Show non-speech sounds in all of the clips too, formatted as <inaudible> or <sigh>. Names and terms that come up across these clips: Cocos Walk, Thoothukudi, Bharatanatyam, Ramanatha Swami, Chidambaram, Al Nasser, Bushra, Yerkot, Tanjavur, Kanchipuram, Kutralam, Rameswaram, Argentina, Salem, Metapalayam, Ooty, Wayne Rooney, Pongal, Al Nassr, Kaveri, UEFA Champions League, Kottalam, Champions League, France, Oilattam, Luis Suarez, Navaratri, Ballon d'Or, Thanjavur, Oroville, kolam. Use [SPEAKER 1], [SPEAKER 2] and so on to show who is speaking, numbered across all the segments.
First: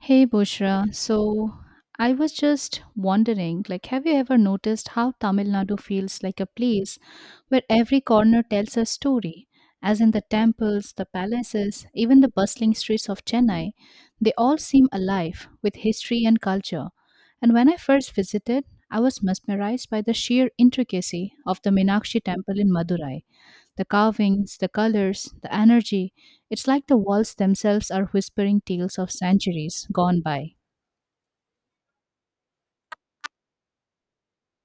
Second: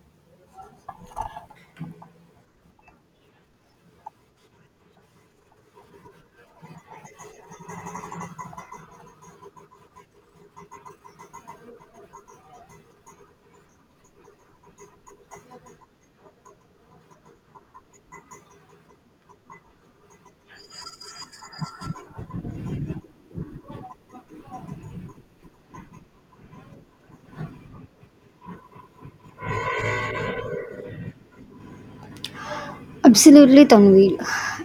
[SPEAKER 1] Hey Bushra, so I was just wondering, like, have you ever noticed how Tamil Nadu feels like a place where every corner tells a story? As in the temples, the palaces, even the bustling streets of Chennai, they all seem alive with history and culture. And when I first visited, I was mesmerized by the sheer intricacy of the Meenakshi temple in Madurai, the carvings, the colors, the energy. It's like the walls themselves are whispering tales of centuries gone by.
[SPEAKER 2] Absolutely, Tanvir.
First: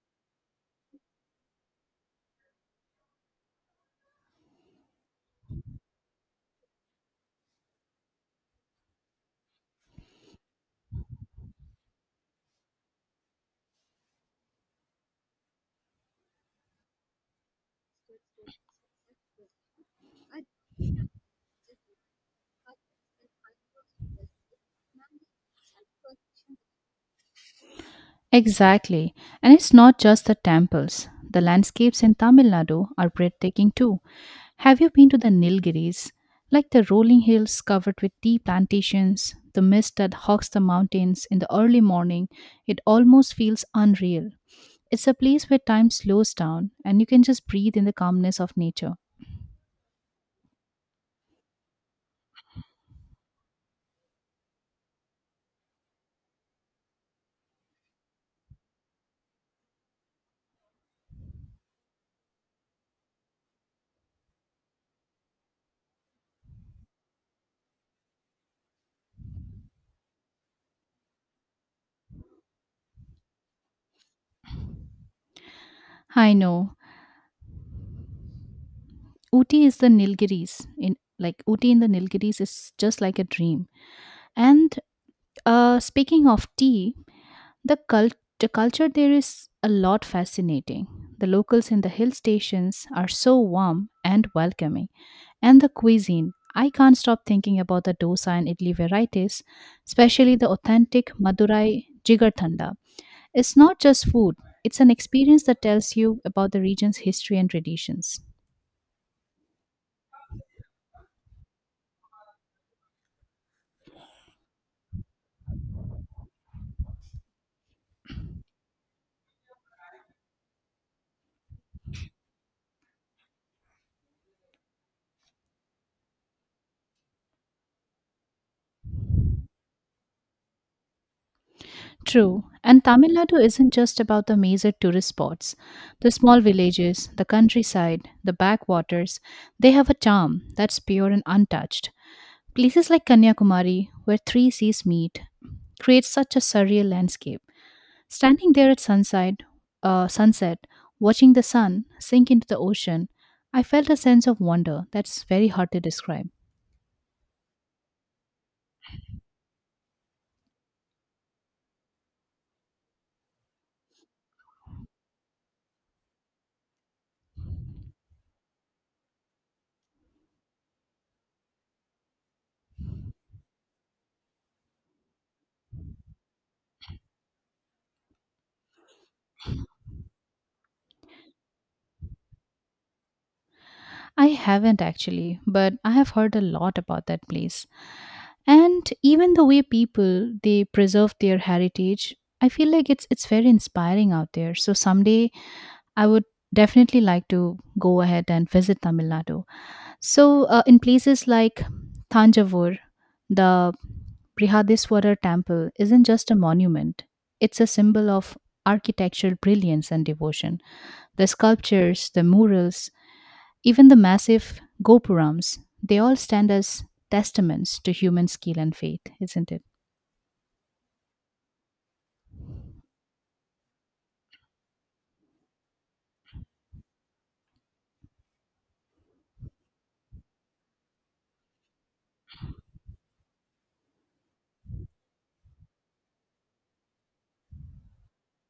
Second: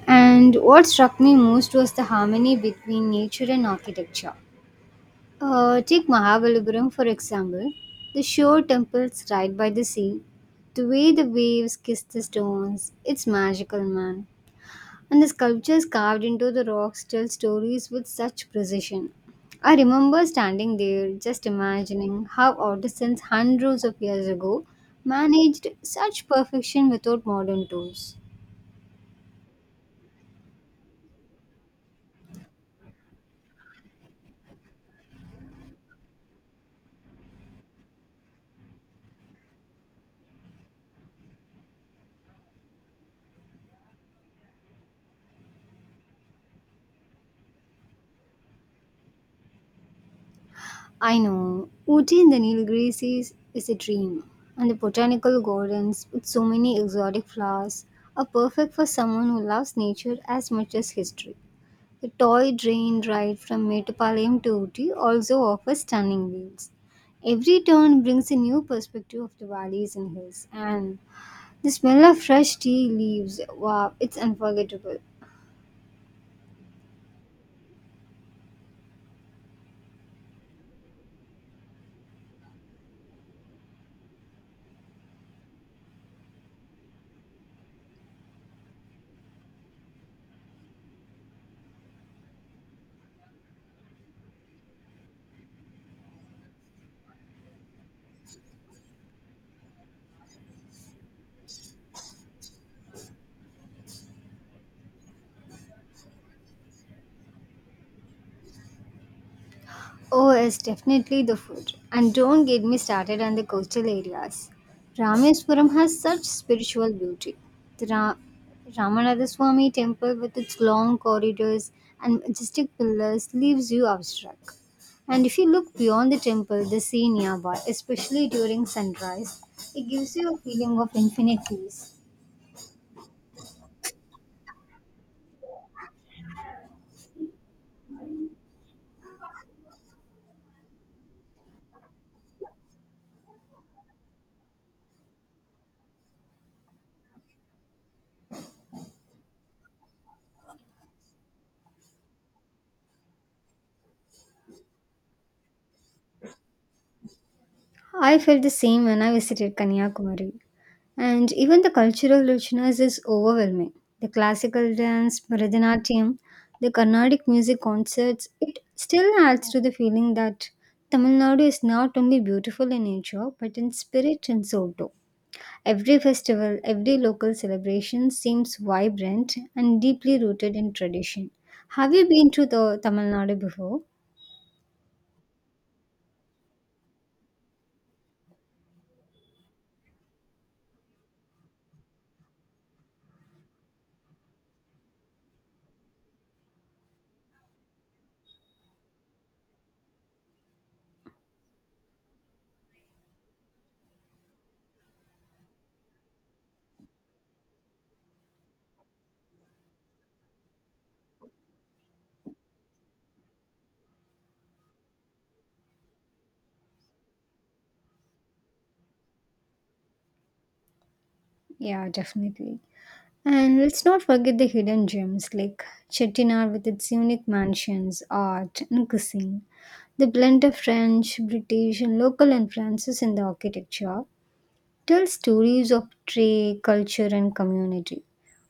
[SPEAKER 2] And what struck me most was the harmony between nature and architecture. Take Mahabalipuram, for example, the shore temples right by the sea. The way the waves kiss the stones, it's magical, man. And the sculptures carved into the rocks tell stories with such precision. I remember standing there just imagining how artisans hundreds of years ago managed such perfection without modern tools.
[SPEAKER 1] Exactly. And it's not just the temples. The landscapes in Tamil Nadu are breathtaking too. Have you been to the Nilgiris? Like, the rolling hills covered with tea plantations, the mist that hugs the mountains in the early morning, it almost feels unreal. It's a place where time slows down and you can just breathe in the calmness of nature.
[SPEAKER 2] I know. Ooty in the Nilgiris is a dream. And the botanical gardens with so many exotic flowers are perfect for someone who loves nature as much as history. The toy train ride from Metapalayam to Ooty also offers stunning views. Every turn brings a new perspective of the valleys and hills, and the smell of fresh tea leaves, wow, it's unforgettable.
[SPEAKER 1] I know. Ooty is the Nilgiris. In like Ooty in the Nilgiris is just like a dream. And speaking of tea, the culture there is a lot fascinating. The locals in the hill stations are so warm and welcoming. And the cuisine, I can't stop thinking about the dosa and idli varieties, especially the authentic Madurai jigarthanda. It's not just food, it's an experience that tells you about the region's history and traditions.
[SPEAKER 2] Oh, it's definitely the food. And don't get me started on the coastal areas. Rameswaram has such spiritual beauty. The Ra- Ramanatha Swami temple, with its long corridors and majestic pillars, leaves you awestruck. And if you look beyond the temple, the sea nearby, especially during sunrise, it gives you a feeling of infinite peace.
[SPEAKER 1] True. And Tamil Nadu isn't just about the major tourist spots. The small villages, the countryside, the backwaters, they have a charm that's pure and untouched. Places like Kanyakumari, where three seas meet, create such a surreal landscape. Standing there at sunset, uh, sunset, watching the sun sink into the ocean, I felt a sense of wonder that's very hard to describe.
[SPEAKER 2] I felt the same when I visited Kanyakumari. And even the cultural richness is overwhelming. The classical dance, Bharatanatyam, the Carnatic music concerts, it still adds to the feeling that Tamil Nadu is not only beautiful in nature but in spirit and soul too. Every festival, every local celebration seems vibrant and deeply rooted in tradition. Have you been to the Tamil Nadu before?
[SPEAKER 1] I haven't actually, but I have heard a lot about that place. And even the way people they preserve their heritage, I feel like it's very inspiring out there. So someday I would definitely like to go ahead and visit Tamil Nadu. So in places like Thanjavur, the Brihadiswarar temple isn't just a monument. It's a symbol of architectural brilliance and devotion. The sculptures, the murals, even the massive gopurams, they all stand as testaments to human skill and faith, isn't it?
[SPEAKER 2] Yeah, definitely. And let's not forget the hidden gems like Chettinad with its unique mansions, art, and cuisine. The blend of French, British, and local influences in the architecture tells stories of trade, culture, and community.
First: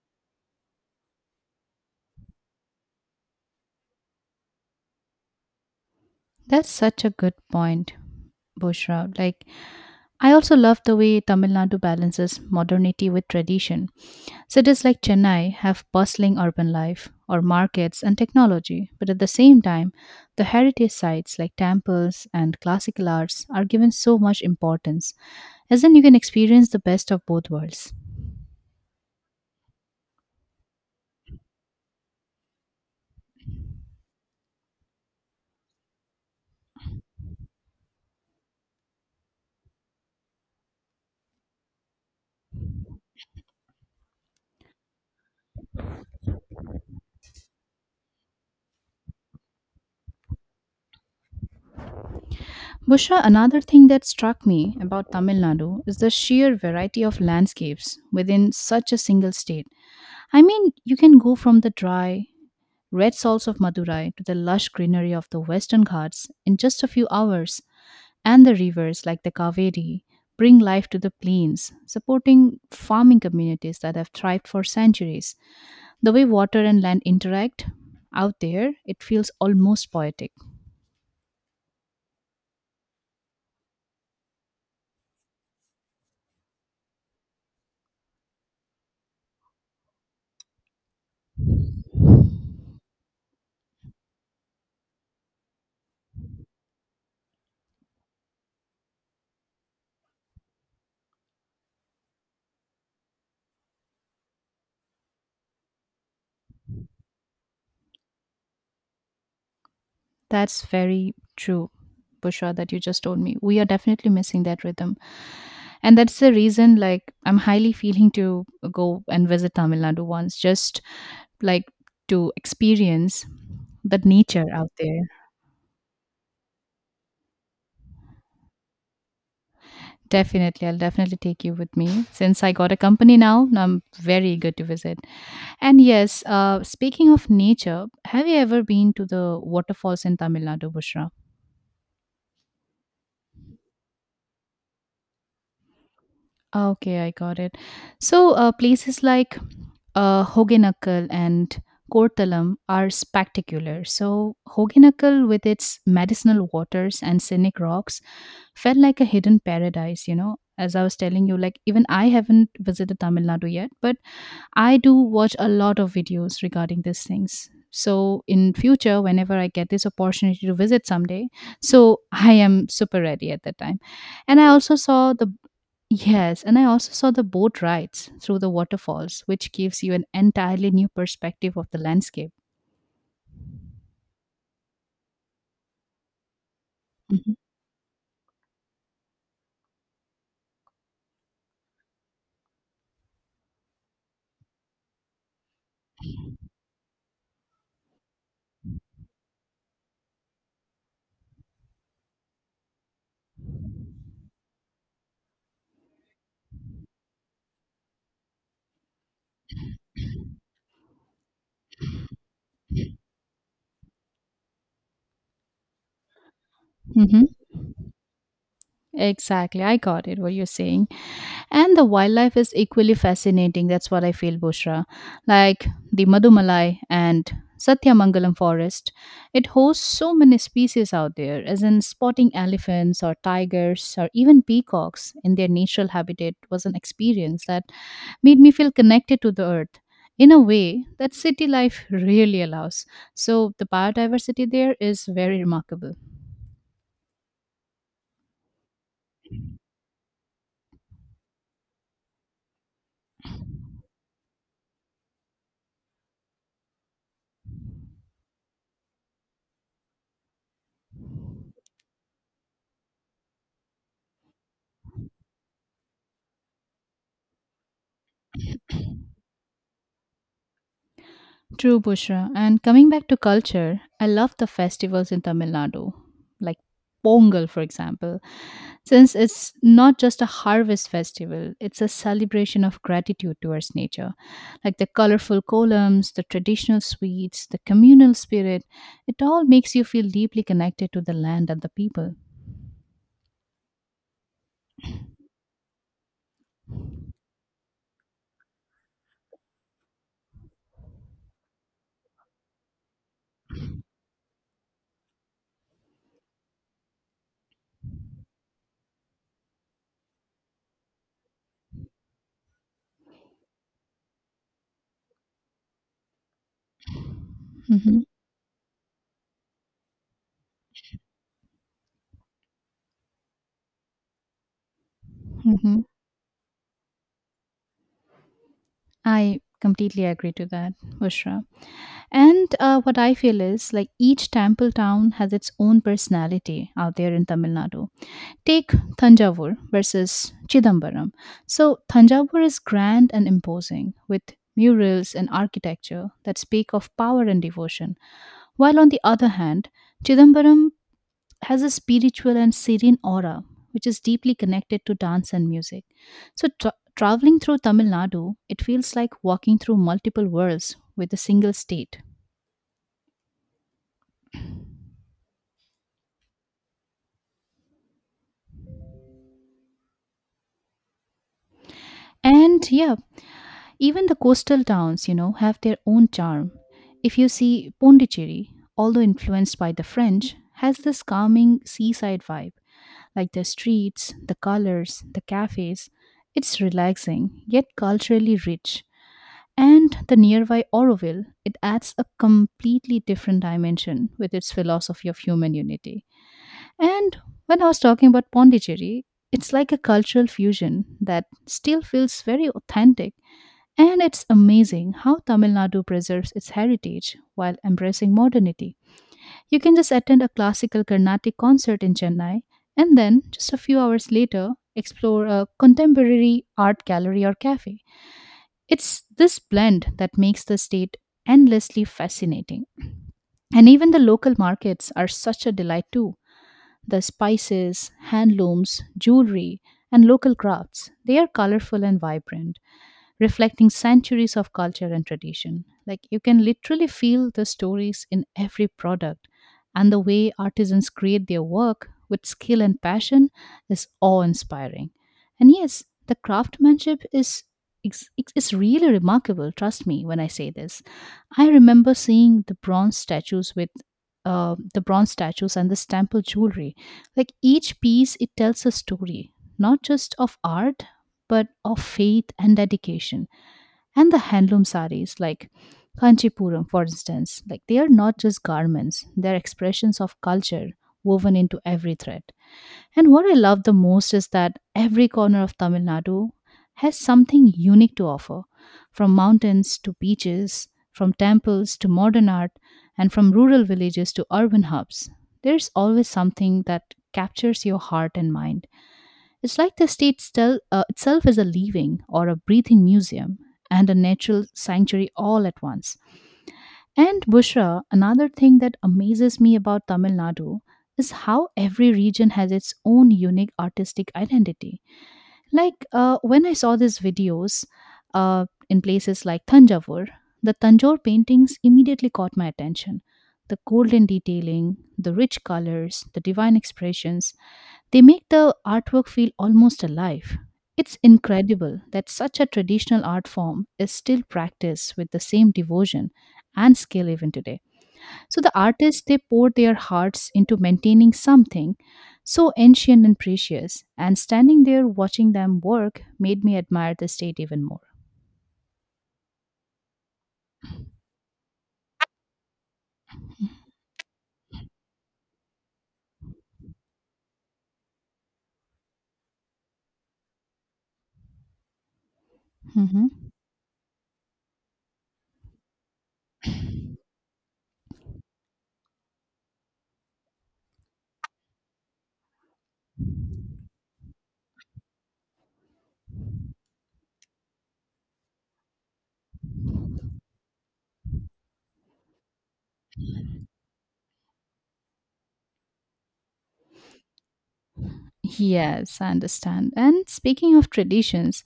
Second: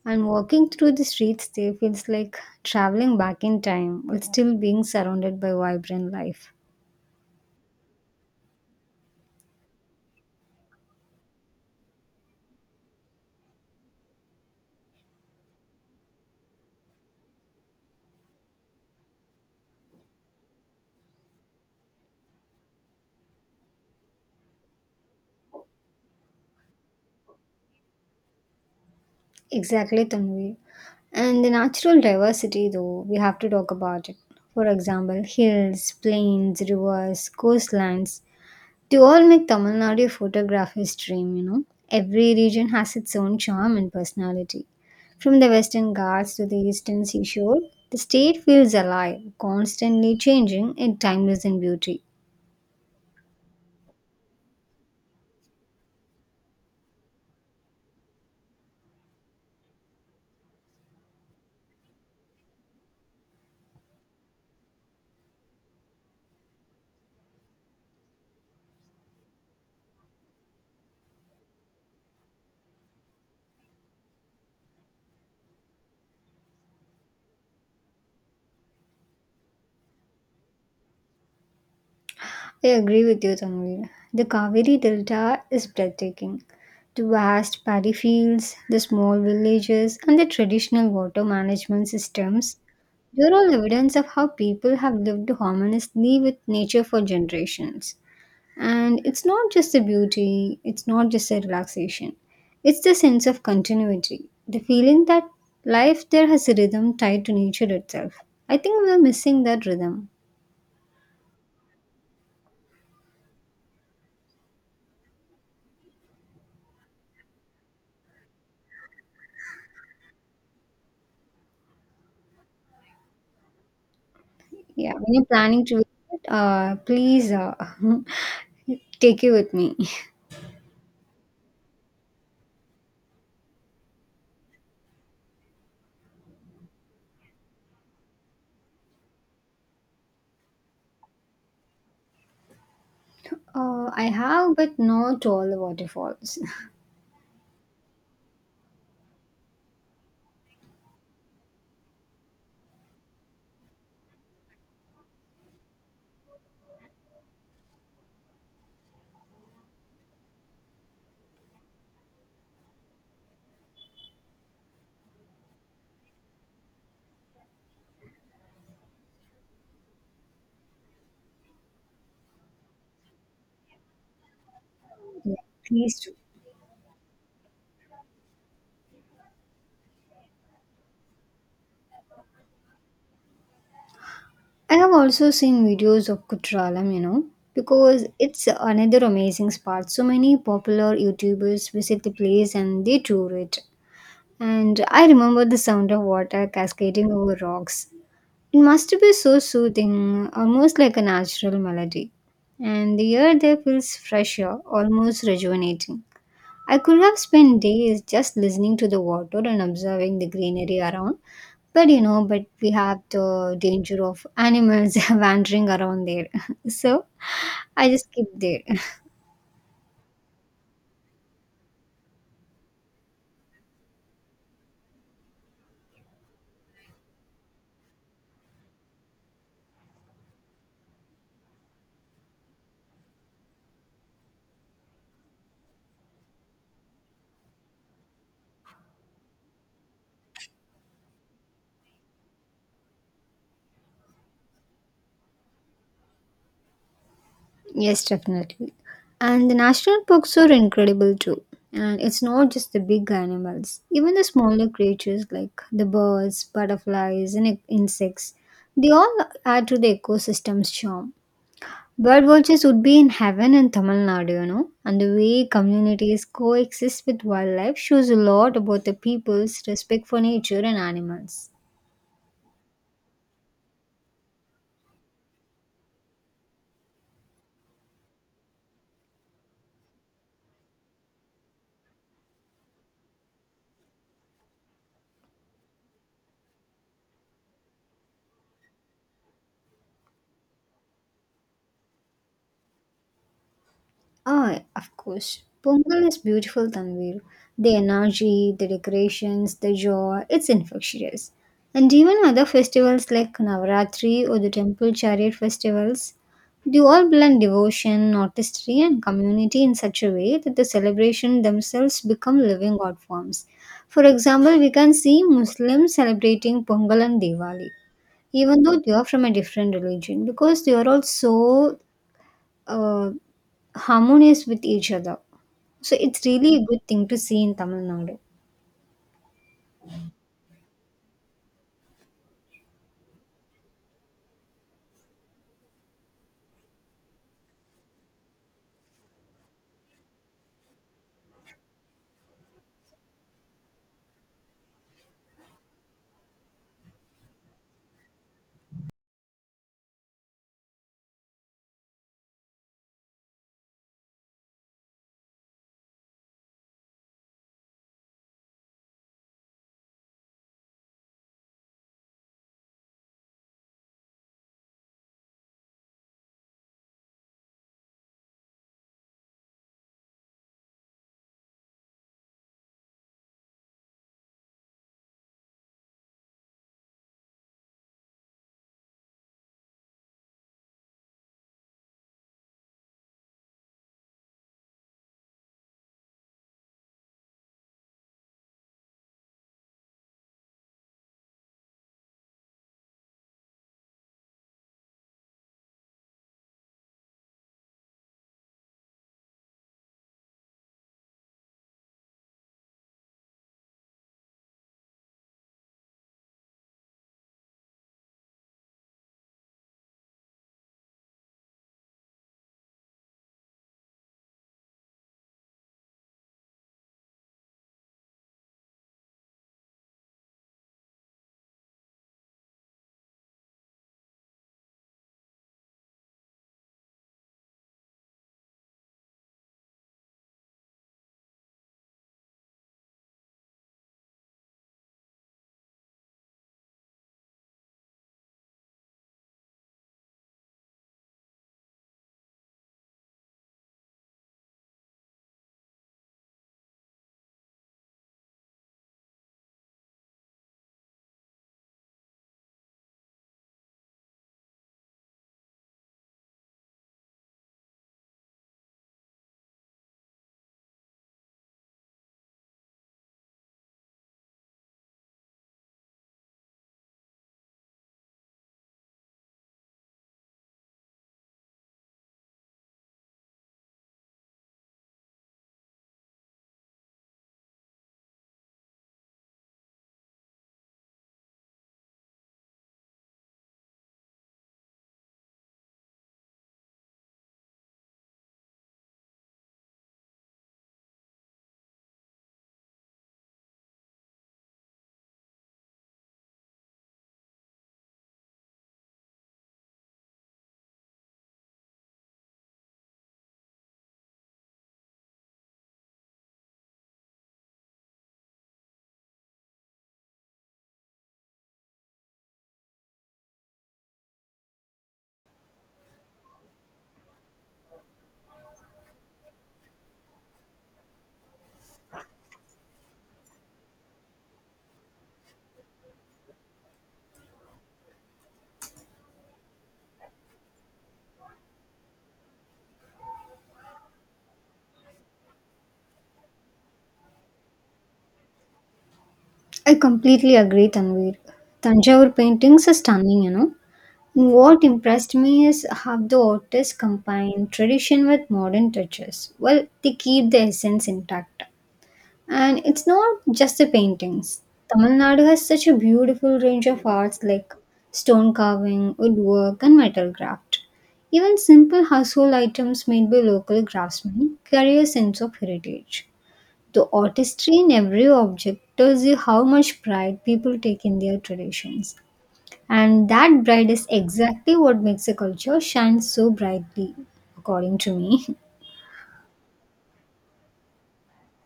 [SPEAKER 2] And walking through the streets there feels like traveling back in time while still being surrounded by vibrant life.
[SPEAKER 1] That's such a good point, Bushra. Like, I also love the way Tamil Nadu balances modernity with tradition. Cities like Chennai have bustling urban life, or markets and technology, but at the same time, the heritage sites like temples and classical arts are given so much importance, as in you can experience the best of both worlds.
[SPEAKER 2] Exactly, Tanvi. And the natural diversity, though, we have to talk about it. For example, hills, plains, rivers, coastlines, they all make Tamil Nadu photographer's dream, you know. Every region has its own charm and personality. From the western ghats to the eastern seashore, the state feels alive, constantly changing in timeless in beauty.
[SPEAKER 1] Busha, another thing that struck me about Tamil Nadu is the sheer variety of landscapes within such a single state. I mean, you can go from the dry, red salts of Madurai to the lush greenery of the Western Ghats in just a few hours, and the rivers like the Kaveri bring life to the plains, supporting farming communities that have thrived for centuries. The way water and land interact out there, it feels almost poetic.
[SPEAKER 2] I agree with you, Tanvir. The Kaveri Delta is breathtaking. The vast paddy fields, the small villages, and the traditional water management systems, they're all evidence of how people have lived harmoniously with nature for generations. And it's not just the beauty, it's not just the relaxation, it's the sense of continuity, the feeling that life there has a rhythm tied to nature itself. I think we're missing that rhythm.
[SPEAKER 1] That's very true, Bushra, that you just told me. We are definitely missing that rhythm. And that's the reason, like, I'm highly feeling to go and visit Tamil Nadu once, just like to experience the nature out
[SPEAKER 2] Yeah,
[SPEAKER 1] there.
[SPEAKER 2] when you're planning to visit, please <laughs> take you with me.
[SPEAKER 1] Definitely, I'll definitely take you with me. Since I got a company now, now I'm very eager to visit. And yes, speaking of nature, have you ever been to the waterfalls in Tamil Nadu, Bushra?
[SPEAKER 2] I have, but not all the waterfalls. <laughs>
[SPEAKER 1] Ah, okay, I got it. So, places like Hoganakkal and Kottalam are spectacular. So, Hoganakkal, with its medicinal waters and scenic rocks, felt like a hidden paradise, you know. As I was telling you, like, even I haven't visited Tamil Nadu yet, but I do watch a lot of videos regarding these things. So, in future, whenever I get this opportunity to visit someday, so I am super ready at that time and I also saw the
[SPEAKER 2] Yeah, please do.
[SPEAKER 1] Yes, and I also saw the boat rides through the waterfalls, which gives you an entirely new perspective of the landscape.
[SPEAKER 2] I have also seen videos of Kutralam, you know,
[SPEAKER 1] Mhm.
[SPEAKER 2] because it's another amazing spot. So many popular YouTubers visit the place and they tour it. And I remember the sound of water cascading over rocks. It must be so soothing, almost like a natural melody. And the air there feels fresher, almost rejuvenating. I could have spent days just listening to the water and observing the greenery around. But you know, but we have the danger of animals <laughs> wandering around there. <laughs> So
[SPEAKER 1] Mhm.
[SPEAKER 2] I just keep there.
[SPEAKER 1] Exactly, I got it what you're saying. And the wildlife is equally fascinating. That's what I feel, Bushra. Like the Madumalai and Satyamangalam forest, it hosts so many species out there, as in spotting elephants or tigers or even peacocks in their natural habitat was an experience that made me feel connected to the earth in a way that city life really allows. So the biodiversity there is very remarkable.
[SPEAKER 2] Yes, definitely. And the national parks are incredible too. And it's not just the big animals, even the smaller creatures like the birds, butterflies, and insects, they all add to the ecosystem's charm. Bird watchers would be in heaven in Tamil Nadu, you know, and the way communities coexist with wildlife shows a lot about the people's respect for nature and animals.
[SPEAKER 1] True, Bushra. And coming back to culture, I love the festivals in Tamil Nadu, like Pongal, for example, since it's not just a harvest festival, it's a celebration of gratitude towards nature. Like the colorful columns, the traditional sweets, the communal spirit, it all makes you feel deeply connected to the land and the people.
[SPEAKER 2] Ah, of course. Pongal is beautiful, Tanvir. The energy, the decorations, the joy, it's infectious. And even other festivals like Navaratri or the Temple Chariot festivals, they all blend devotion, artistry, and community in such a way that the celebration themselves become living art forms. For example, we can see Muslims celebrating Pongal and Diwali,
[SPEAKER 1] Mhm,
[SPEAKER 2] even though they are from a different religion, because they are all so uh, harmonious with each other.
[SPEAKER 1] mhm.
[SPEAKER 2] So it's really a good thing to see in Tamil Nadu.
[SPEAKER 1] I completely agree to that, Bushra. And what I feel is like each temple town has its own personality out there in Tamil Nadu. Take Thanjavur versus Chidambaram. So, Thanjavur is grand and imposing with murals and architecture that speak of power and devotion, while on the other hand, Chidambaram has a spiritual and serene aura, which is deeply connected to dance and music. So, traveling through Tamil Nadu, it feels like walking through multiple worlds with a single state. And yeah, even the coastal towns, you know, have their own charm. If you see Pondicherry, although influenced by the French, has this calming seaside vibe, like the streets, the colors, the cafes. It's relaxing, yet culturally rich. And the nearby Oroville, it adds a completely different dimension with its philosophy of human unity. And when I was talking about Pondicherry, it's like a cultural fusion that still feels very authentic. And it's amazing how Tamil Nadu preserves its heritage while embracing modernity. You can just attend a classical Carnatic concert in Chennai and then, just a few hours later, explore a contemporary art gallery or cafe. It's this blend that makes the state endlessly fascinating. And even the local markets are such a delight too. The spices, handlooms, jewelry, and local crafts, they are colorful and vibrant, reflecting centuries of culture and tradition. Like, you can literally feel the stories in every product, and the way artisans create their work with skill and passion is awe inspiring. And yes, the craftsmanship is. It's, it's really remarkable, trust me when I say this. I remember seeing the bronze statues with the bronze statues and this temple jewelry, like each piece, it tells a story, not just of art, but of faith and dedication. And the handloom saris, like Kanchipuram, for instance, like they are not just garments, they are expressions of culture woven into every thread. And what I love the most is that every corner of Tamil Nadu has something unique to offer, from mountains to beaches, from temples to modern art, and from rural villages to urban hubs. There's always something that captures your heart and mind. It's like the state itself is a living or a breathing museum and a natural sanctuary all at once. And Bushra, another thing that amazes me about Tamil Nadu is how every region has its own unique artistic identity. Like when I saw these videos in places like Thanjavur, the Tanjore paintings immediately caught my attention. The golden detailing, the rich colors, the divine expressions, they make the artwork feel almost alive. It's incredible that such a traditional art form is still practiced with the same devotion and skill even today. So the artists they pour their hearts into maintaining something so ancient and precious, and standing there watching them work made me admire the state even more.
[SPEAKER 2] I completely agree, Tanvir. Tanjavur paintings are stunning, you know. What impressed me is how the artists combine tradition with modern touches. Well, they keep the essence intact. And it's
[SPEAKER 1] Mhm.
[SPEAKER 2] not just the paintings. Tamil Nadu has such a beautiful range of arts like stone carving, woodwork, and metal craft. Even simple household items made by local craftsmen carry a sense of heritage. The artistry in every object tells you how much pride people take in their traditions. And that pride is exactly what makes a culture shine so brightly, according to me. <laughs>
[SPEAKER 1] Yes, I understand. And speaking of traditions,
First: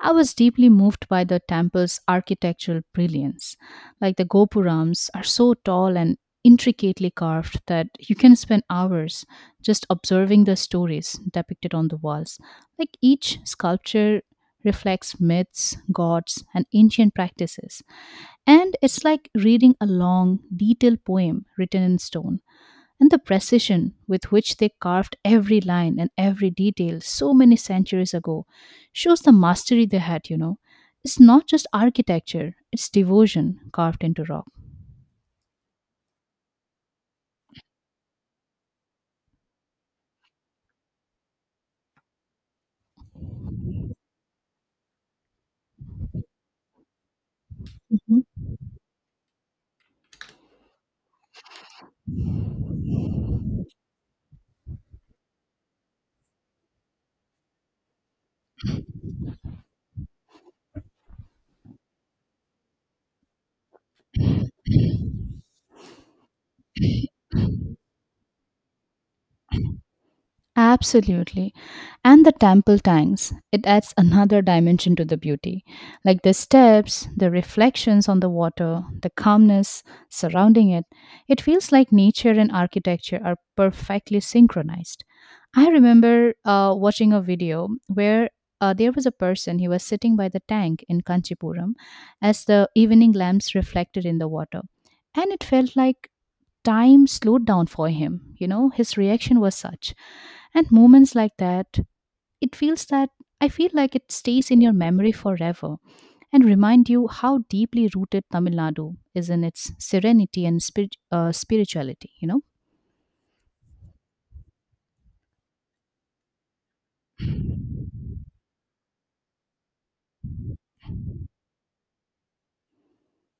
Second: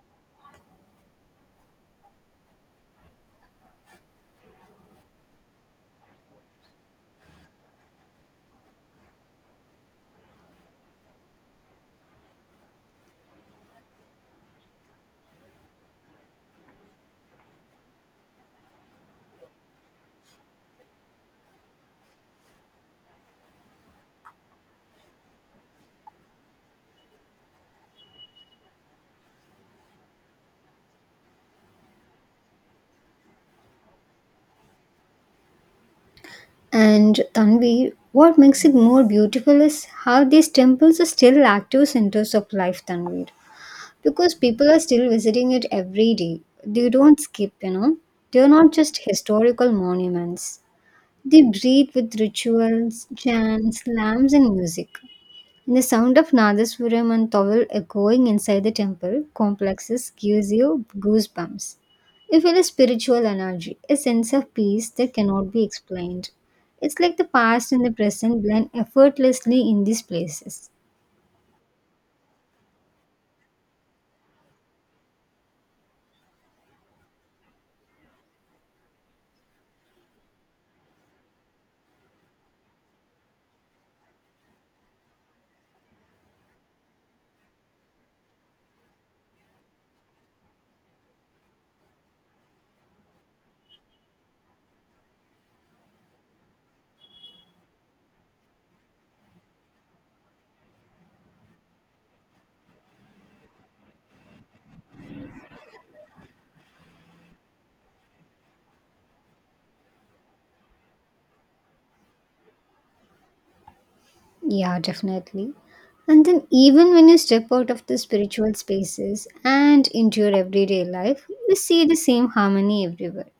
[SPEAKER 1] I was deeply moved by the temple's architectural brilliance. Like the gopurams are so tall and intricately carved that you can spend hours just observing the stories depicted on the walls. Like each sculpture reflects myths, gods, and ancient practices. And it's like reading a long, detailed poem written in stone, and the precision with which they carved every line and every detail so many centuries ago shows the mastery they had, you know. It's not just architecture, it's devotion carved into rock.
[SPEAKER 2] And Tanvi, what makes it more beautiful is how these temples are still active centers of life, Tanvi. Because people are still visiting it every day. They don't skip, you know. They're not just historical monuments. They breathe with rituals, chants, lamps, and music. The sound of Nadaswaram and Towel echoing inside the temple complexes gives you goosebumps. You feel a spiritual energy, a sense of peace that cannot be explained. It's like the past and the present blend effortlessly in these places.
[SPEAKER 1] Absolutely. And the temple tanks, it adds another dimension to the beauty. Like the steps, the reflections on the water, the calmness surrounding it, it feels like nature and architecture are perfectly synchronized. I remember watching a video where there was a person, he was sitting by the tank in Kanchipuram as the evening lamps reflected in the water. And it felt like time slowed down for him. You know, his reaction was such. And moments like that, it feels that I feel like it stays in your memory forever and remind you how deeply rooted Tamil Nadu is in its serenity and spirituality, you know?
[SPEAKER 2] Yeah, definitely. And then, even when you step out of the spiritual spaces and into your everyday life, you see the same harmony everywhere.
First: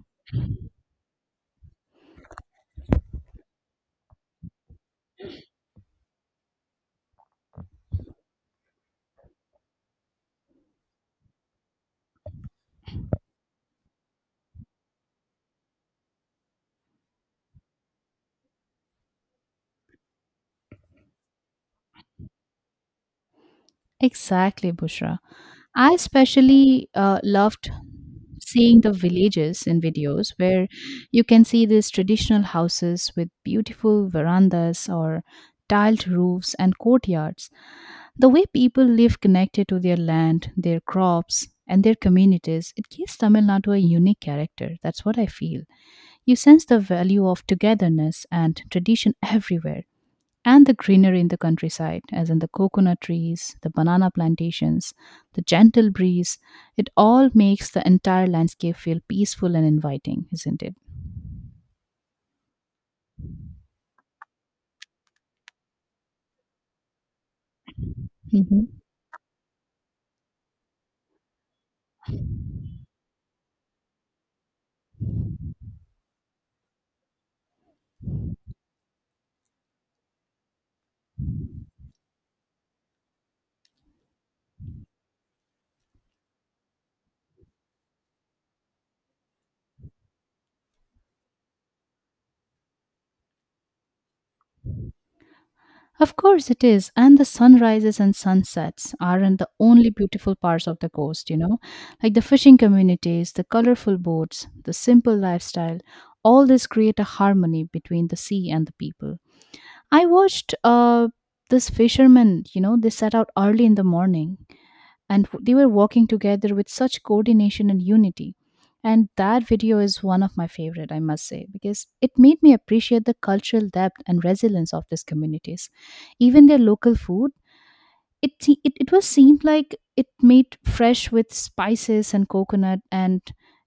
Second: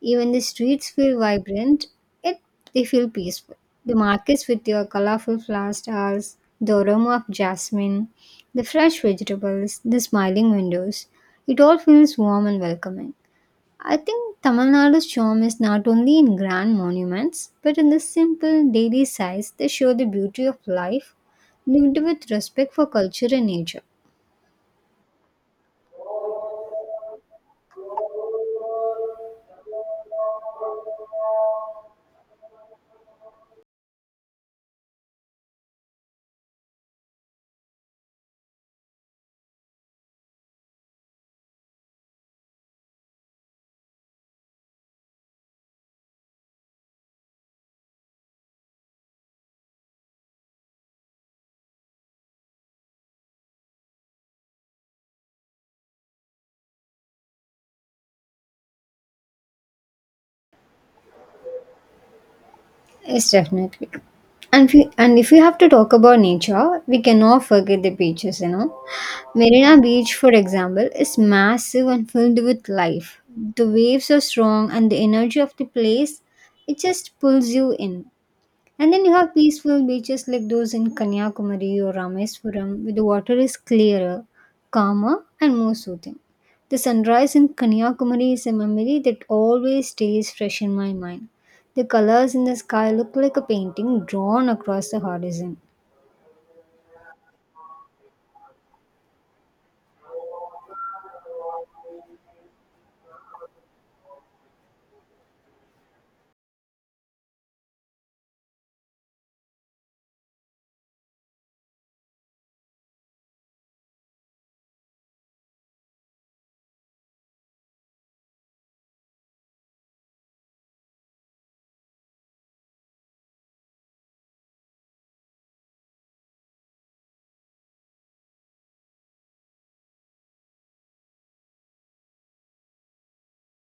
[SPEAKER 2] Even the streets feel vibrant, yet they feel peaceful. The markets with their colorful flower stalls, the aroma of jasmine, the fresh vegetables, the smiling windows, it all feels warm and welcoming. I think Tamil Nadu's charm is not only in grand monuments, but in the simple daily sights that show the beauty of life lived with respect for culture and nature.
[SPEAKER 1] Exactly, Bushra. I especially loved seeing the villages in videos where you can see these traditional houses with beautiful verandas or tiled roofs and courtyards. The way people live connected to their land, their crops, and their communities, it gives Tamil Nadu a unique character. That's what I feel. You sense the value of togetherness and tradition <laughs> everywhere and the greenery in the countryside, as in the coconut trees, the banana plantations, the gentle breeze, it all makes the entire landscape feel peaceful and inviting, isn't it?
[SPEAKER 2] Yes, definitely. And if you have to talk about nature, we cannot forget the beaches, you
[SPEAKER 1] Hmm.
[SPEAKER 2] know. Marina Beach, for example, is massive and filled with life. The waves are strong and the energy of the place, it just pulls you in. And then you have peaceful beaches like those in Kanyakumari or Rameswaram, where the water is clearer, calmer, and more soothing. The sunrise in Kanyakumari is a memory that always stays fresh in my mind. The colors in the sky look like a painting drawn across the horizon.
[SPEAKER 1] Of course, it is. And the sunrises and sunsets aren't the only beautiful parts of the coast, you know, like the fishing communities, the colorful boats, the simple lifestyle, all this create a harmony between the sea and the people. I watched this fisherman, you know, they set out early in the morning and they were working together with such coordination and unity, and that video is one of my favorite, I must say, because it made me appreciate the cultural depth and resilience of these communities, even their local food. It was seemed like it made fresh with spices and coconut, and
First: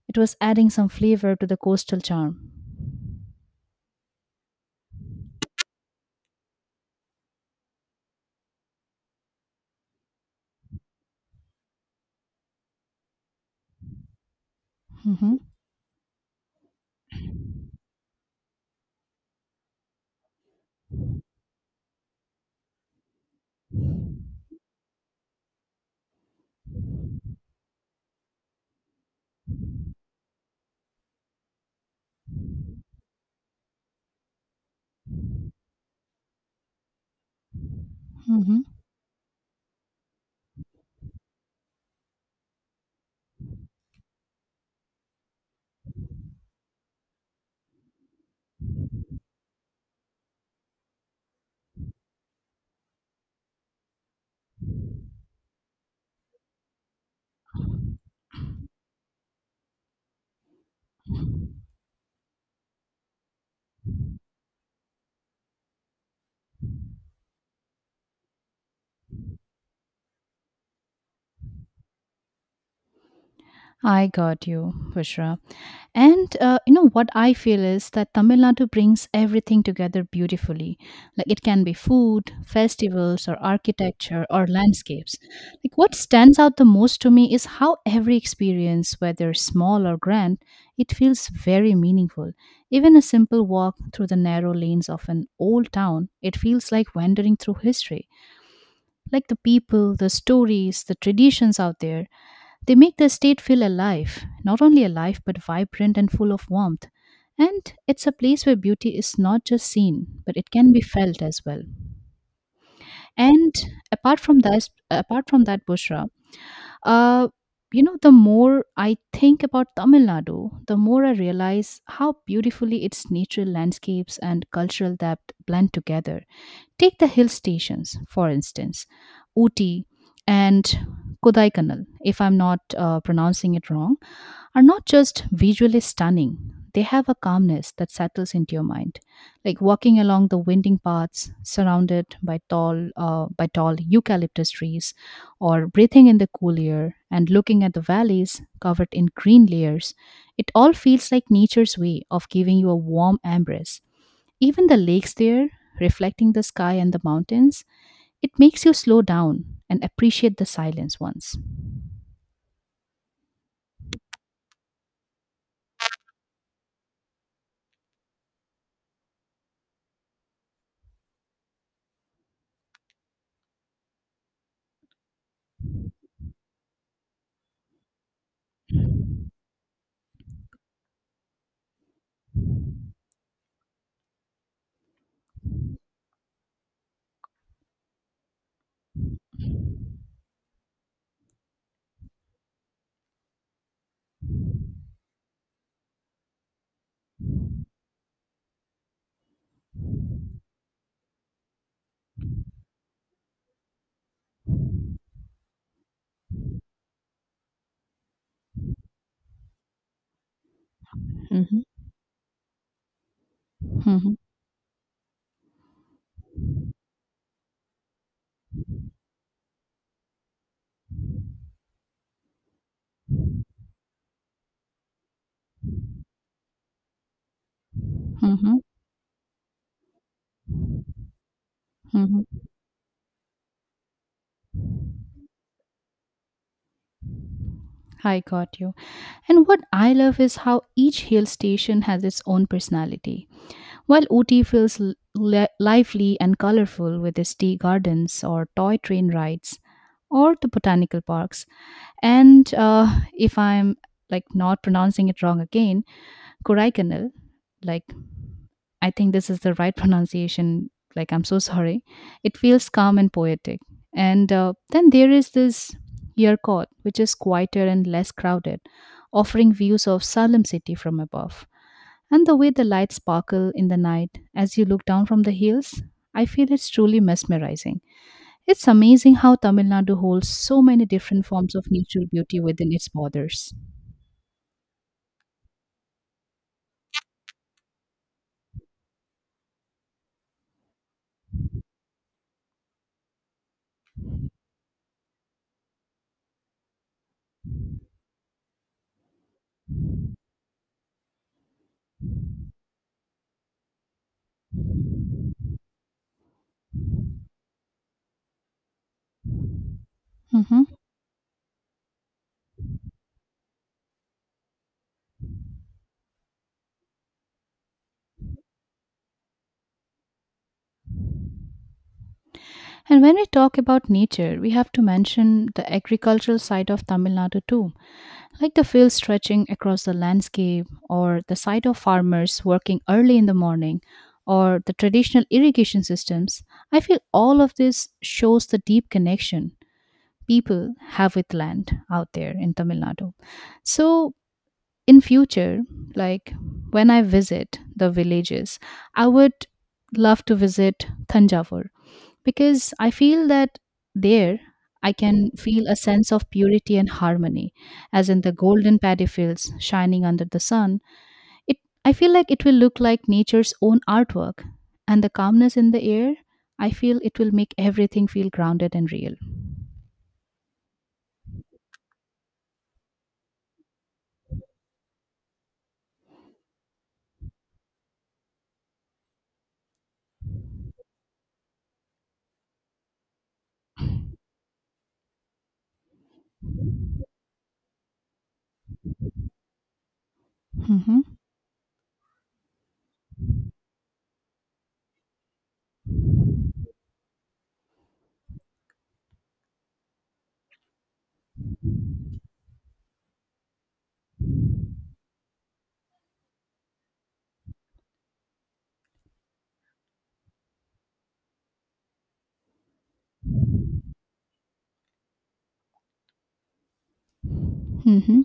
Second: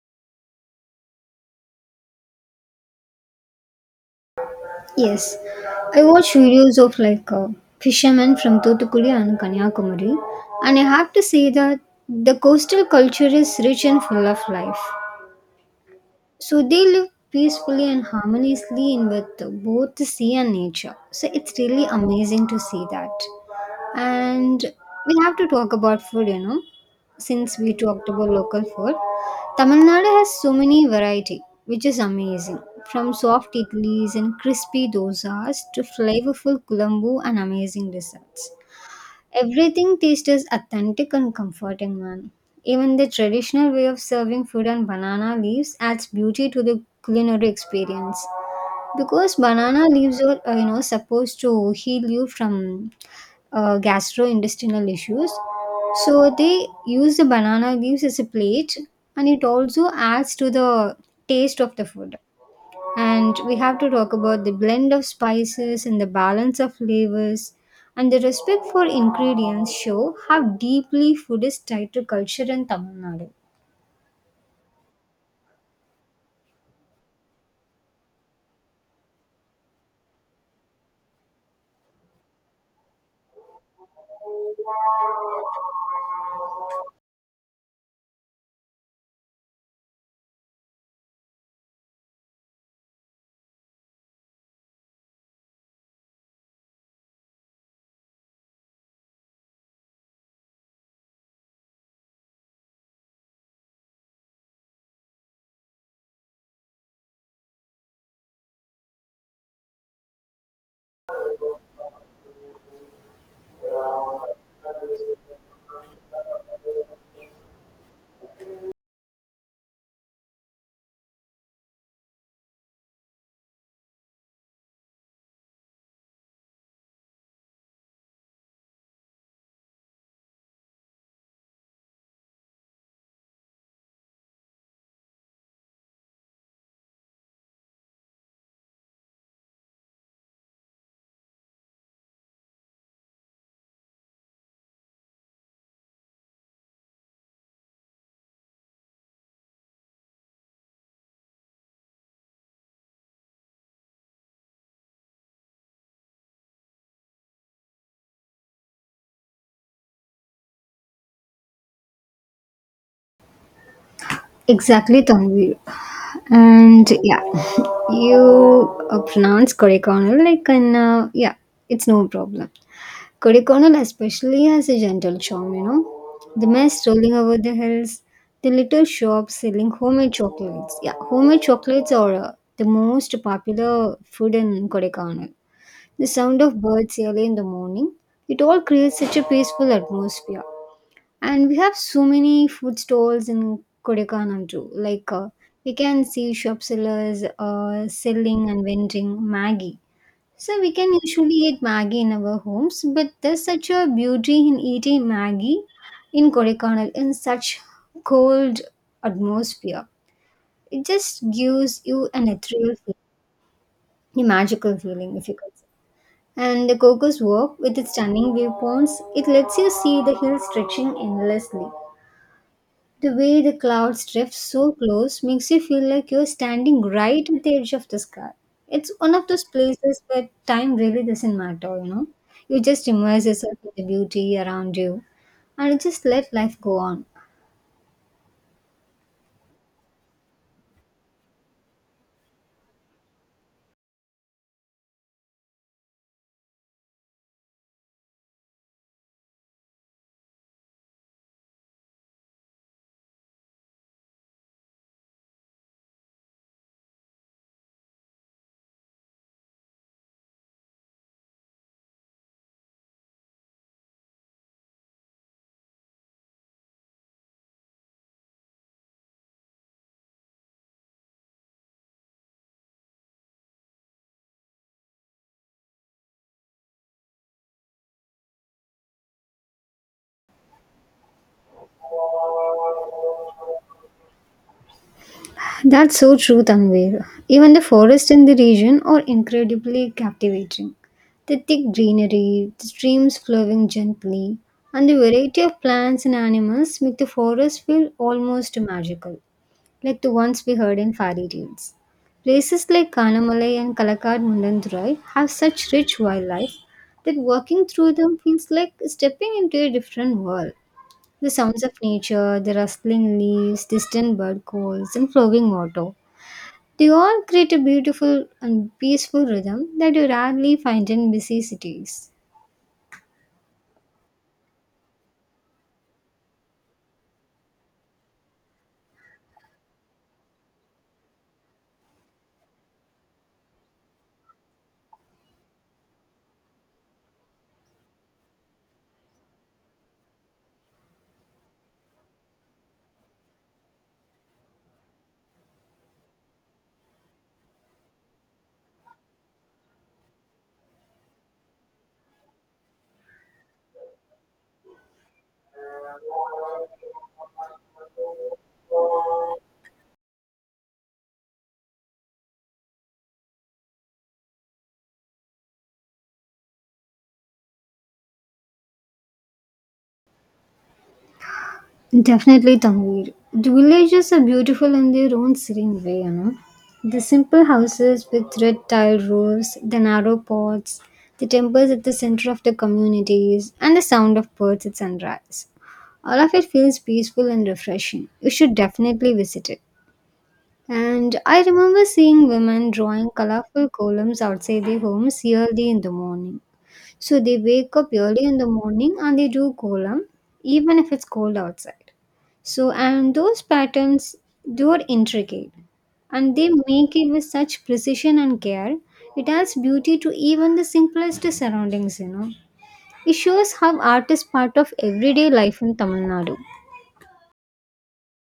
[SPEAKER 1] it was adding some flavor to the coastal charm.
[SPEAKER 2] Yes, I watch videos of like fishermen from Thoothukudi and Kanyakumari, and I have to say that the coastal culture is rich and full of life.
[SPEAKER 1] Hmm.
[SPEAKER 2] So they live peacefully and harmoniously in with both the sea and nature. So it's really amazing to see that. And we have to talk about food, you know, since we talked about local food. Tamil Nadu has so many variety, which is amazing. From soft idlis and crispy dosas to flavorful kulambu and amazing desserts.
[SPEAKER 1] Hmm.
[SPEAKER 2] Everything tastes as authentic and comforting, man. Even the traditional way of serving food on banana leaves adds beauty to the culinary experience. Because banana leaves are, you know, supposed to heal you from gastrointestinal issues, so they use the banana leaves as a plate, and it also adds to the taste of the food and we have to talk about the blend of spices and the balance of flavors and the respect for ingredients show how deeply food is tied to culture in Tamil Nadu.
[SPEAKER 1] I got you, pushra. And you know what I feel is that Tamil Nadu brings everything together beautifully. Like it can be food, festivals, or architecture, or landscapes. Like what stands out the most to me is how every experience, whether small or grand, it feels very meaningful. Even a simple walk through the narrow lanes of an old town, it feels like wandering through history. Like the people, the stories, the traditions out there, they make the estate feel alive, not only alive, but vibrant and full of warmth. And it's a place where beauty is not just seen, but it can be felt as well. And apart from that, Bushra, uh, you know, the more I think about Tamil Nadu, the more I realize how beautifully its natural landscapes and cultural depth blend together. Take the hill stations, for instance, Ooty and Kodaikanal, if I'm not pronouncing it wrong, are not just visually stunning. They have a calmness that settles into your mind, like walking along the winding paths surrounded by tall eucalyptus trees, or breathing in the cool air and looking at the valleys covered in green layers, it all feels like nature's way of giving you a warm embrace. Even the lakes there, reflecting the sky and the mountains, it makes you slow down and appreciate the silence once.
[SPEAKER 2] Exactly, Tanvir. And yeah, you pronounce correct, Connell, like, and yeah, it's no problem. Kodaikanal especially has a gentle charm, you know. The mist rolling over the hills, the little shops selling homemade chocolates. Yeah, homemade chocolates are the most popular food in Kodaikanal. The sound of birds early in the morning, it all creates such a peaceful atmosphere. And we have so many food stalls in Kodaikanal too. We can see shop sellers selling and vending Maggie so we can usually eat Maggi in our homes, but there's such a beauty in eating Maggi in Kodaikanal in such cold atmosphere. It just
[SPEAKER 1] Mhm.
[SPEAKER 2] gives you an ethereal
[SPEAKER 1] Mhm.
[SPEAKER 2] feeling, a magical feeling, if you could say. And the Cocos Walk, with its stunning viewpoints, it lets you see the hills stretching endlessly. The way the clouds drift so close makes you feel like you're standing right at the edge of the sky.
[SPEAKER 1] Mhm.
[SPEAKER 2] It's one of those places where time really doesn't matter, you know.
[SPEAKER 1] Mhm.
[SPEAKER 2] You just immerse yourself in the beauty around you and just let life go on.
[SPEAKER 1] I got you. And what I love is how each hill station has its own personality. While Ooty feels lively and colorful with its tea gardens or toy train rides, or the botanical parks. And if I'm like not pronouncing it wrong again, Kodaikanal, like I think this is the right <laughs> pronunciation. Like I'm so sorry. It feels calm and poetic. And then there is this Yerkot, which is quieter and less crowded, offering views of Salem city from above. And the way the lights sparkle in the night as you look down from the hills, I feel it's truly mesmerizing. It's amazing how Tamil Nadu holds so many different forms of natural beauty within its borders.
[SPEAKER 2] That's so true, Tanvir. Even the forests in the region are incredibly captivating. The thick greenery, the streams flowing gently, and the variety of plants and animals make the forest feel almost magical. Like the ones we heard in fairy tales. Places like Kanamalai and Kalakad Mundandurai have such rich wildlife that walking through them feels like stepping into a different world.
[SPEAKER 1] Mhm.
[SPEAKER 2] The sounds of nature, the rustling leaves, distant bird calls, and flowing water. They all create a beautiful and peaceful rhythm that you rarely find in busy cities.
[SPEAKER 1] And when we talk about nature, we have to mention the agricultural side of Tamil Nadu too, like the fields stretching across the landscape, or the sight of farmers working early in the morning, or the traditional irrigation systems. I feel all of this shows the deep connection people have with land out there in Tamil Nadu. So, in future, like when I visit the villages, I would love to visit thanjavur, because I feel that there I can feel a sense of purity and harmony, as in the golden paddy fields shining under the sun. It, I feel like it will look like nature's own artwork, and the calmness in the air, I feel it will make everything feel grounded and real.
[SPEAKER 2] Definitely Tanvir. The villages are beautiful in their own serene way, you know. The simple houses with red tiled roofs, the narrow paths, the temples at the center of the communities, and the sound of birds at sunrise. All of it feels peaceful and refreshing. You should definitely visit it. And
[SPEAKER 1] Mhm.
[SPEAKER 2] I remember seeing women drawing colorful columns outside their homes early in the morning. So they wake up early in the morning and they do kolam even if it's cold outside. So and those patterns they are intricate and they make it with such precision and care. It adds beauty to even the simplest surroundings, you know. It shows how art is part of everyday life in Tamil Nadu.
[SPEAKER 1] Mhm.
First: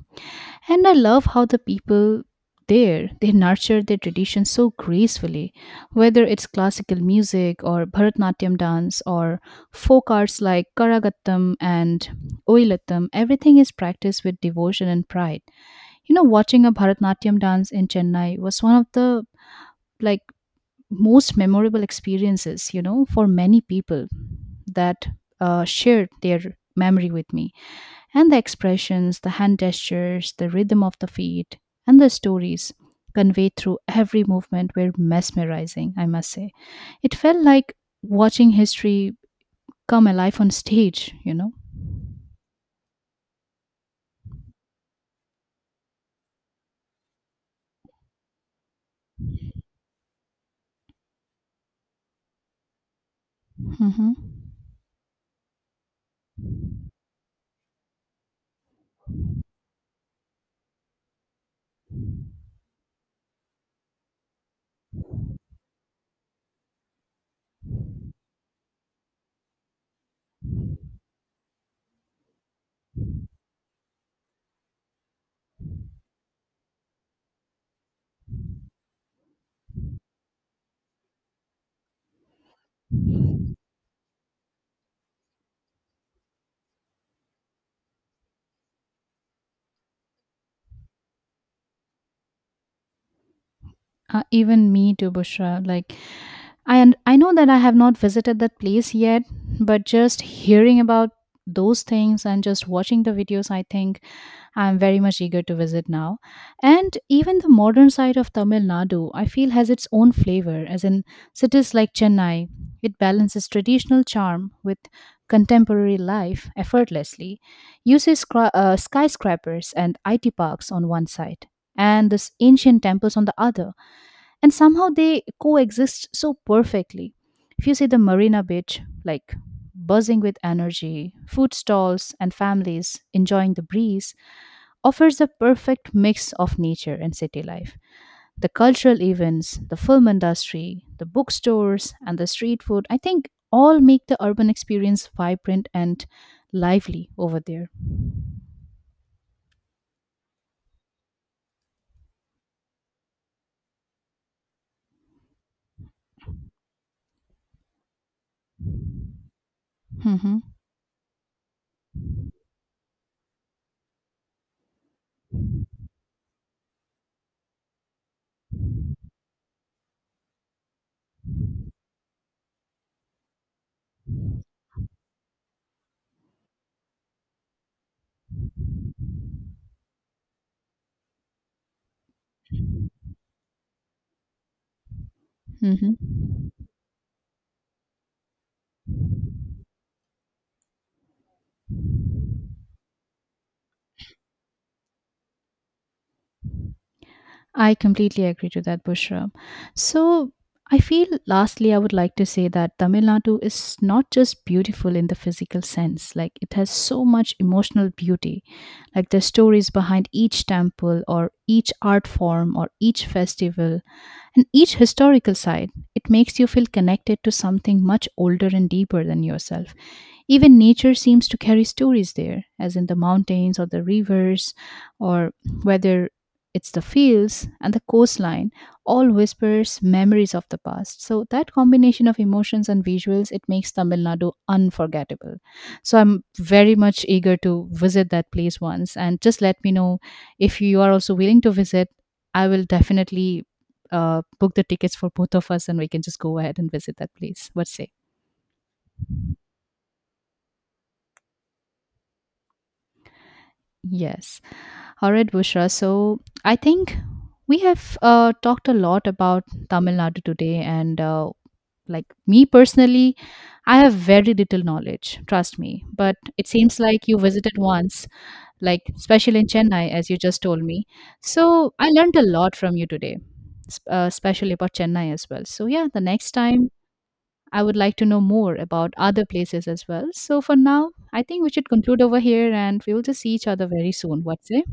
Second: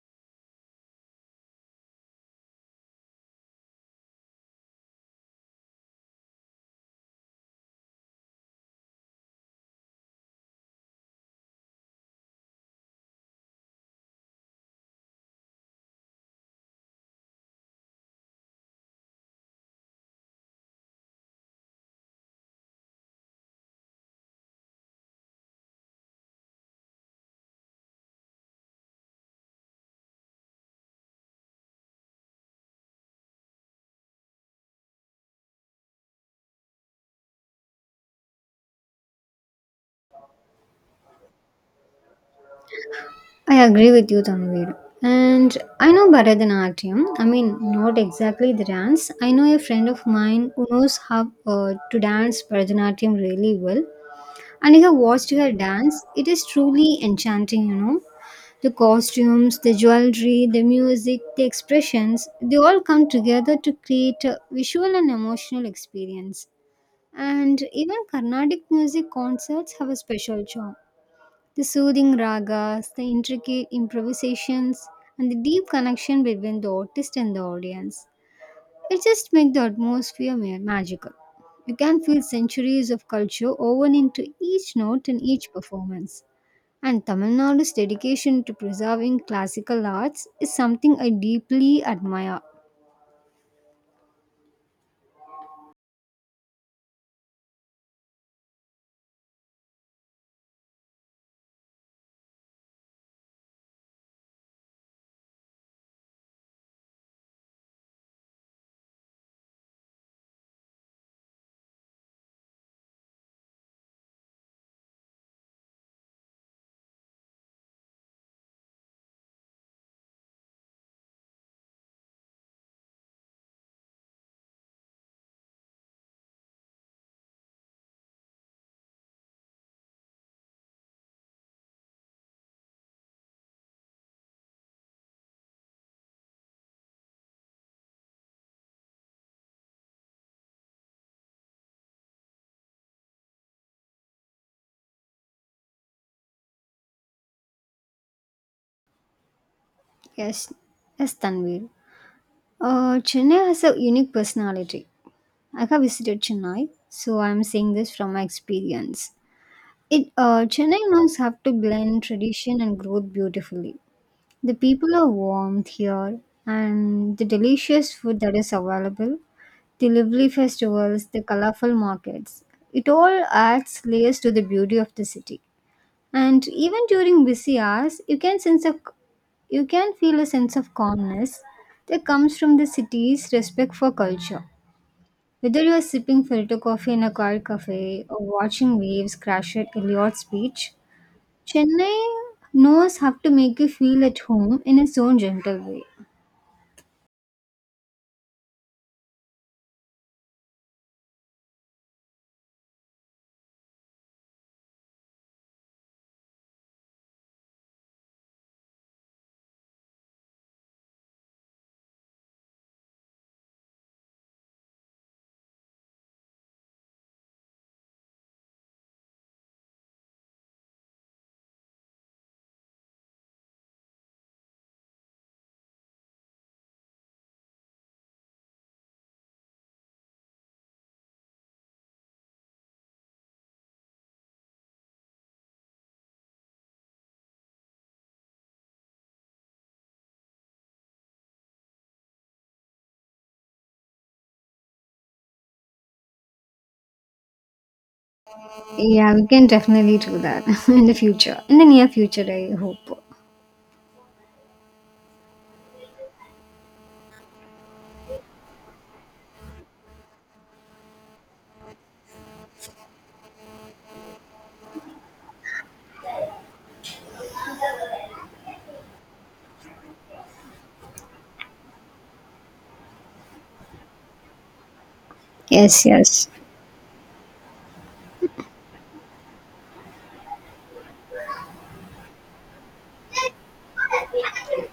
[SPEAKER 1] And I love how the people there, they nurture their tradition so gracefully, whether it's classical music or Bharatanatyam dance or folk arts like Karagattam and Oilattam. Everything is practiced with devotion and pride. You know, watching a Bharatanatyam dance in Chennai was one of the, like, most memorable experiences, you know, for many people that shared their memory with me. And the expressions, the hand gestures, the rhythm of the feet, and the stories conveyed through every movement were mesmerizing, I must say. It felt like watching history come alive on stage, you know.
[SPEAKER 2] I agree with you, Tanvir. And I know Bharatanatyam. I mean, not exactly the dance. I know a friend of mine who knows how to dance Bharatanatyam really well.
[SPEAKER 1] Hmm.
[SPEAKER 2] And I have watched her dance. It is truly enchanting, you know. The costumes, the jewelry, the music, the expressions, they all come together to create a visual and emotional experience. And even Carnatic music concerts have a special charm. The soothing ragas, the intricate improvisations, and the deep connection between the artist and the audience. It just makes the atmosphere magical. You can feel centuries of culture woven into each note and each performance. And Tamil Nadu's dedication to preserving classical arts is something I deeply admire.
[SPEAKER 1] Even me too, Bushra. Like, and I know that I have not visited that place yet, but just hearing about those things and just watching the videos, I think I'm very much eager to visit now. And even the modern side of Tamil Nadu, I feel, has its own flavor, as in cities like Chennai. It balances traditional charm with contemporary life effortlessly, uses skyscrapers and IT parks on one side, and this ancient temples on the other, and somehow they coexist so perfectly. If you see the Marina Beach, like buzzing with energy, food stalls and families enjoying the breeze, offers the perfect mix of nature and city life. The cultural events, the film industry, the bookstores, and the street food, I think all make the urban experience vibrant and lively over there.
[SPEAKER 2] Yes, yes, Tanvir. Chennai has a unique personality. I have visited Chennai, so I am saying this from my experience. It
[SPEAKER 1] Hmm.
[SPEAKER 2] Chennai knows how to blend tradition and growth beautifully. The people are warm here, and the delicious food that is available, the lively festivals, the colorful markets, it all adds layers to the beauty of the city. And even during busy hours, you can feel a sense of calmness that comes from the city's respect for culture. Whether you are sipping filter coffee in a quiet cafe or watching waves crash at Eliot's beach, Chennai knows how to make you feel at home in its own gentle way.
[SPEAKER 1] I completely agree to that, Bushra. So, I feel lastly, I would like to say that Tamil Nadu is not just beautiful in the physical sense, like, it has so much emotional beauty. Like, the stories behind each temple, or each art form, or each festival, and each historical side, it makes you feel connected to something much older and deeper than yourself. Even nature seems to carry stories there, as in the mountains or the rivers, or whether it's the fields and the coastline, all whispers memories of the past. So that combination of emotions and visuals, it makes Tamil Nadu unforgettable. So I'm very much eager to visit that place once, and just let me know if you are also willing to visit. I will definitely book the tickets for both of us and we can just go ahead and visit that place. What say?
[SPEAKER 2] Yeah, we can definitely do that <laughs> in the future. In the near future, I hope.
[SPEAKER 1] Yes. All right, Bushra. So I think we have talked a lot about Tamil Nadu today, and like me personally, I have very little knowledge, trust me. But it seems like you visited once, like especially in Chennai, as you just told me. So I learned a lot from you today, especially about Chennai as well. So
[SPEAKER 2] Yes,
[SPEAKER 1] yeah, the
[SPEAKER 2] yes.
[SPEAKER 1] next time I would like to know more about other places as well. So for now, I think we should conclude over here and we will just see each other very soon. What's it?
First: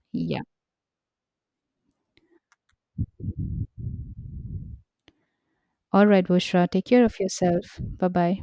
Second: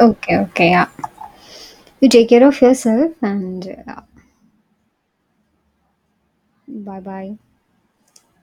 [SPEAKER 2] Okay,
[SPEAKER 1] Yeah.
[SPEAKER 2] okay, yeah. You take care of yourself and
[SPEAKER 1] All right, Bushra. Take
[SPEAKER 2] bye
[SPEAKER 1] care of
[SPEAKER 2] bye.
[SPEAKER 1] yourself. Bye bye.